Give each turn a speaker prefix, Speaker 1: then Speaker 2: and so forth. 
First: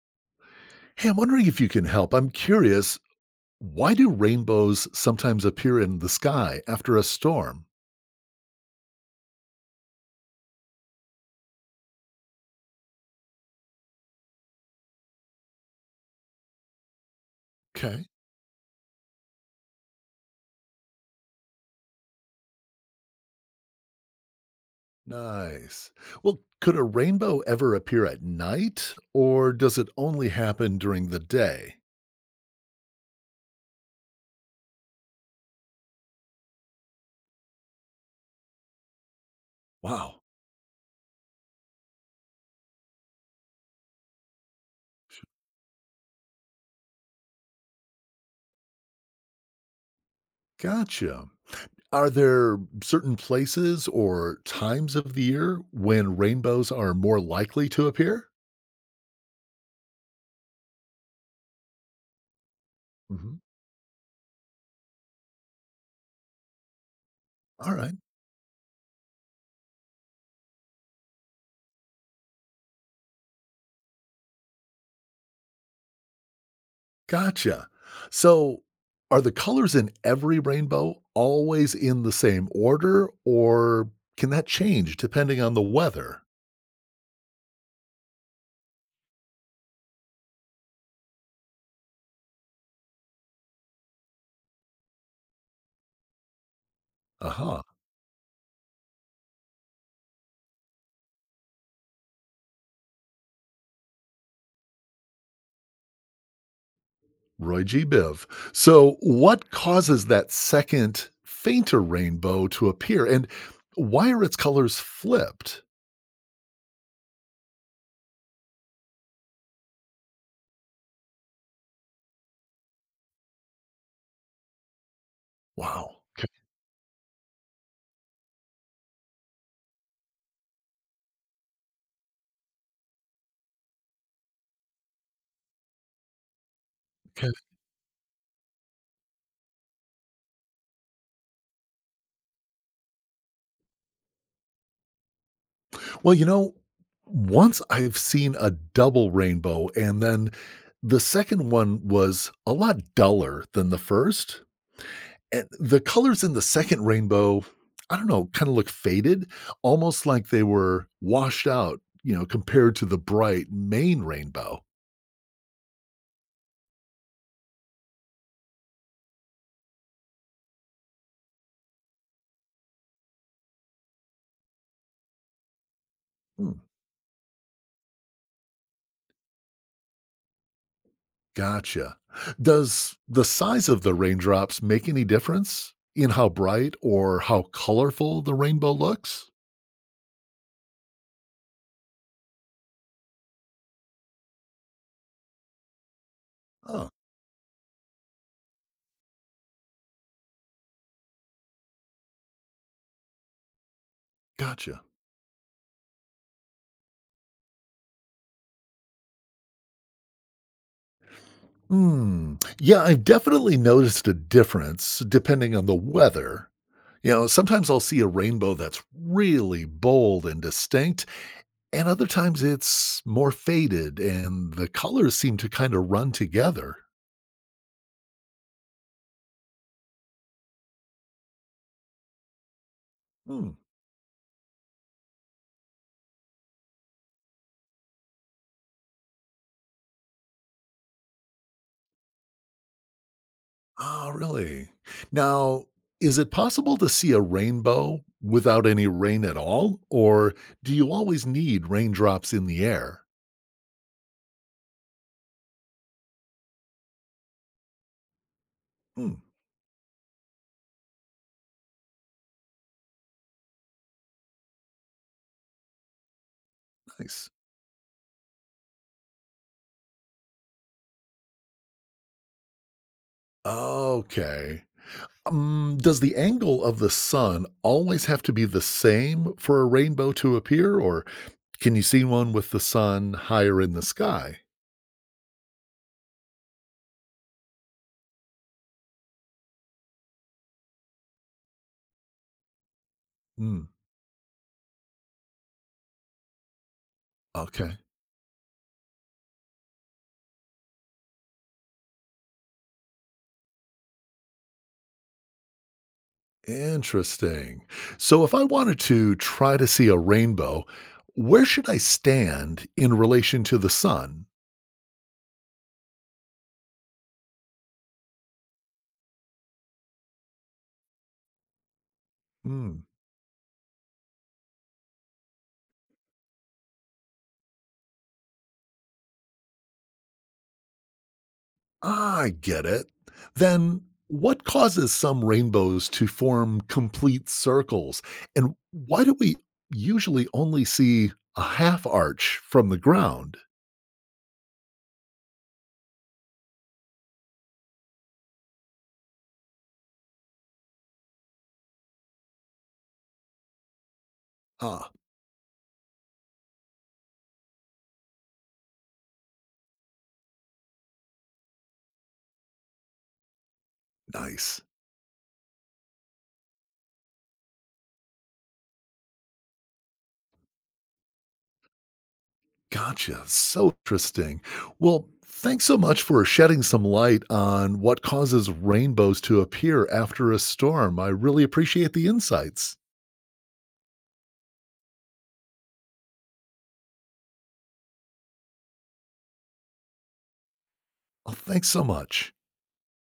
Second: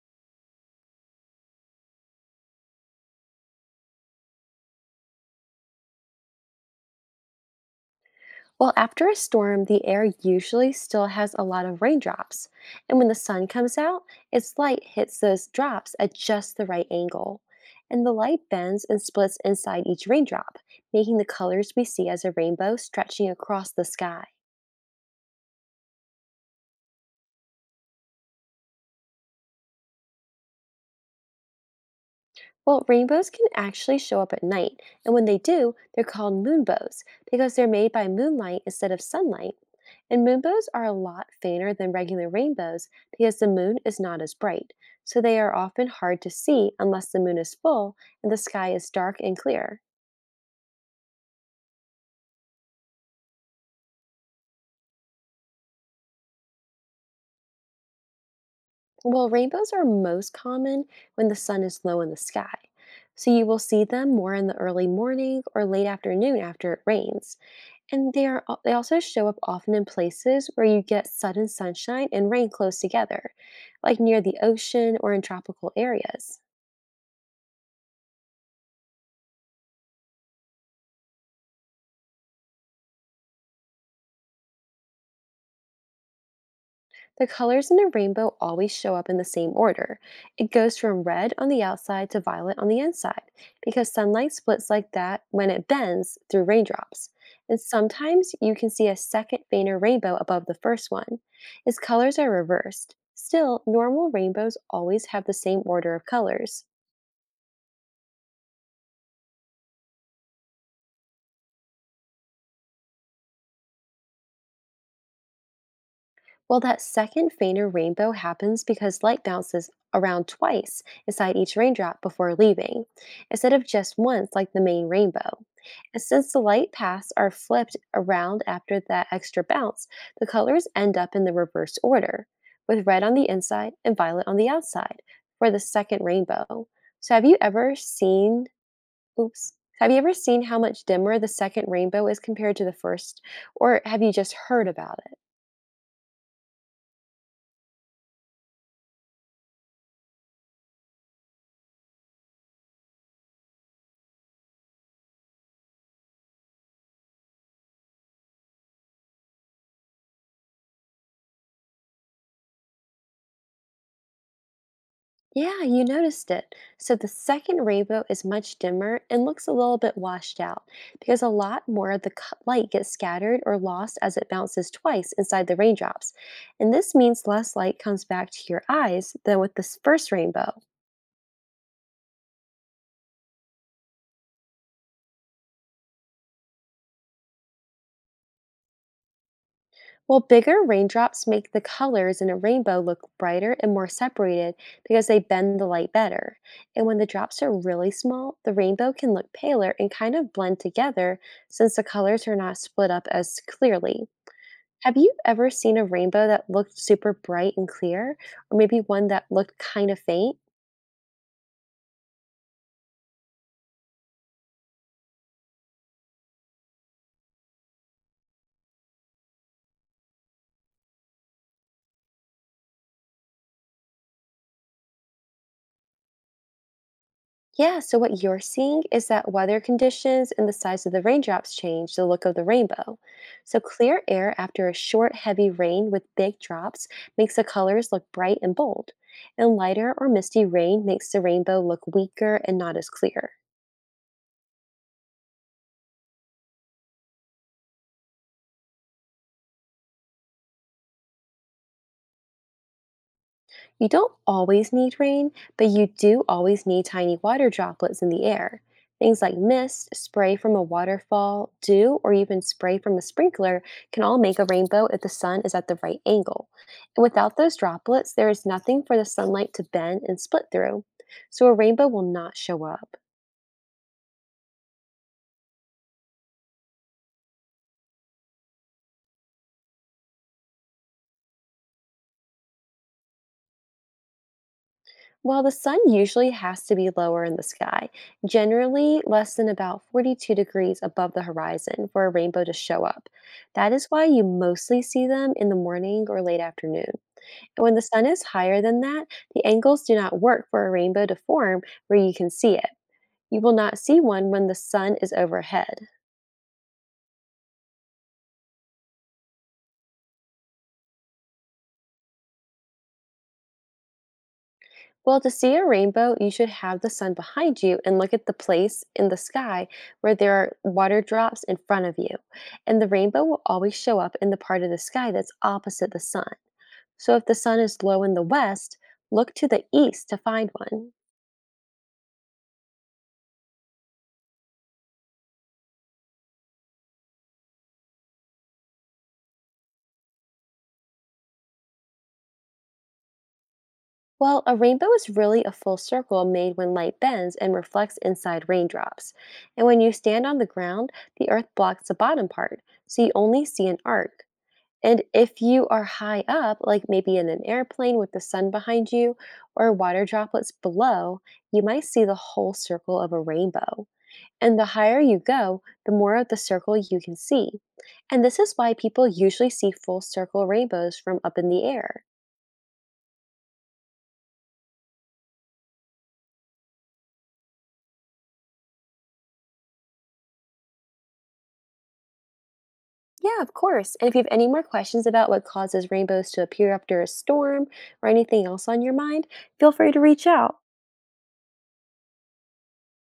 Speaker 1: Hey, I'm wondering if you can help. I'm curious, why do rainbows sometimes appear in the sky after a storm?
Speaker 2: Well, after a storm, the air usually still has a lot of raindrops, and when the sun comes out, its light hits those drops at just the right angle.
Speaker 1: Okay,
Speaker 2: And the light bends and splits inside each raindrop, making the colors we see as a rainbow stretching across the sky.
Speaker 1: nice. Well, could a rainbow ever appear at night, or does it only happen during the day?
Speaker 2: Well, rainbows can actually show up at night, and when they do, they're called moonbows because they're made by moonlight instead of sunlight.
Speaker 1: Wow,
Speaker 2: And moonbows are a lot fainter than regular rainbows because the moon is not as bright, so they are often hard to see unless the moon is full and the sky is dark and clear.
Speaker 1: gotcha. Are there certain places or times of the year when rainbows are more likely to appear?
Speaker 2: Well, rainbows are most common when the sun is low in the sky, so
Speaker 1: Mhm.
Speaker 2: you will see them more in the early morning or late afternoon after it rains.
Speaker 1: All right.
Speaker 2: And they also show up often in places where you get sudden sunshine and rain close together, like near the ocean or in tropical areas.
Speaker 1: Gotcha. So, are the colors in every rainbow always in the same order, or can that change depending on the weather?
Speaker 2: The colors in a rainbow always show up in the same order. It goes from red on the outside to violet on the inside because sunlight splits like that when it bends through raindrops. And
Speaker 1: Aha,
Speaker 2: sometimes you can see a second fainter rainbow above the first one. Its colors are reversed. Still, normal rainbows always have the same order of colors.
Speaker 1: Roy G. Biv. So, what causes that second, fainter rainbow to appear, and why are its colors flipped?
Speaker 2: Well, that second fainter rainbow happens because light bounces around twice inside each raindrop before leaving, instead of just once like the main rainbow.
Speaker 1: Wow.
Speaker 2: And
Speaker 1: Okay,
Speaker 2: since the light paths are flipped around after that extra bounce, the colors end up in the reverse order, with red on the inside and violet on the outside for the second rainbow. So have
Speaker 1: okay.
Speaker 2: you ever seen oops, have you ever seen how much dimmer the second rainbow is compared to the first, or have you just heard about it?
Speaker 1: Well, you know, Once I've seen a double rainbow, and then the second one was a lot duller than the first. And the colors in the second rainbow, I don't know, kind of look faded, almost like they were washed out, compared to the bright main rainbow.
Speaker 2: Yeah, you noticed it. So the second rainbow is much dimmer and looks a little bit washed out because a lot more of the light gets scattered or lost as it bounces twice inside the raindrops.
Speaker 1: Hmm,
Speaker 2: And this means less light comes back to your eyes than with this first rainbow.
Speaker 1: gotcha. Does the size of the raindrops make any difference in how bright or how colorful the rainbow looks?
Speaker 2: Well, bigger raindrops make the colors in a rainbow look brighter and more separated because they bend the light better. And
Speaker 1: Oh,
Speaker 2: when the drops are really small, the rainbow can look paler and kind of blend together since the colors are not split up as clearly.
Speaker 1: gotcha.
Speaker 2: Have you ever seen a rainbow that looked super bright and clear, or maybe one that looked kind of faint?
Speaker 1: Hmm. Yeah, I've definitely noticed a difference depending on the weather. You know, sometimes I'll see a rainbow that's really bold and distinct, and other times it's more faded and the colors seem to kind of run together.
Speaker 2: Yeah, so what you're seeing is that weather conditions and the size of the raindrops change the look of the rainbow.
Speaker 1: Hmm.
Speaker 2: So, clear air after a short, heavy rain with big drops makes the colors look bright and bold, and lighter or misty rain makes the rainbow look weaker and not as clear.
Speaker 1: Oh, really? Now, is it possible to see a rainbow without any rain at all? Or do you always need raindrops in the air?
Speaker 2: You don't always need rain, but you do always need tiny water droplets in the air.
Speaker 1: Hmm.
Speaker 2: Things like mist, spray from a waterfall, dew, or even spray from a sprinkler can all make a rainbow if the sun is at the right angle. And
Speaker 1: Nice.
Speaker 2: without those droplets, there is nothing for the sunlight to bend and split through, so a rainbow will not show up.
Speaker 1: Okay. Does the angle of the sun always have to be the same for a rainbow to appear, or can you see one with the sun higher in the sky?
Speaker 2: Well, the sun usually has to be lower in the sky, generally less than about 42 degrees above the horizon for a rainbow to show up.
Speaker 1: Hmm.
Speaker 2: That is why you mostly see them in the morning or late afternoon. And when
Speaker 1: Okay.
Speaker 2: the sun is higher than that, the angles do not work for a rainbow to form where you can see it. You will not see one when the sun is overhead.
Speaker 1: Interesting. So if I wanted to try to see a rainbow, where should I stand in relation to the sun?
Speaker 2: Well, to see a rainbow, you should have the sun behind you and look at the place in the sky where there are water drops in front of you. And
Speaker 1: Hmm.
Speaker 2: the rainbow will always show up in the part of the sky that's opposite the sun. So if the sun is low in the west, look to the east to find one.
Speaker 1: Ah, I get it. Then what causes some rainbows to form complete circles? And why do we usually only see a half arch from the ground?
Speaker 2: Well, a rainbow is really a full circle made when light bends and reflects inside raindrops. And when you stand on the ground, the earth blocks the bottom part, so you only see an arc.
Speaker 1: Ah,
Speaker 2: And if you are high up, like maybe in an airplane with the sun behind you or water droplets below, you might see the whole circle of a rainbow. And
Speaker 1: nice.
Speaker 2: the higher you go, the more of the circle you can see. And this is why people usually see full circle rainbows from up in the air.
Speaker 1: Gotcha. So interesting. Well, thanks so much for shedding some light on what causes rainbows to appear after a storm. I really appreciate the insights.
Speaker 2: Yeah, of course. And if you have any more questions about what causes rainbows to appear after a storm or anything else on your mind, feel free to reach out.
Speaker 1: Oh, thanks so much.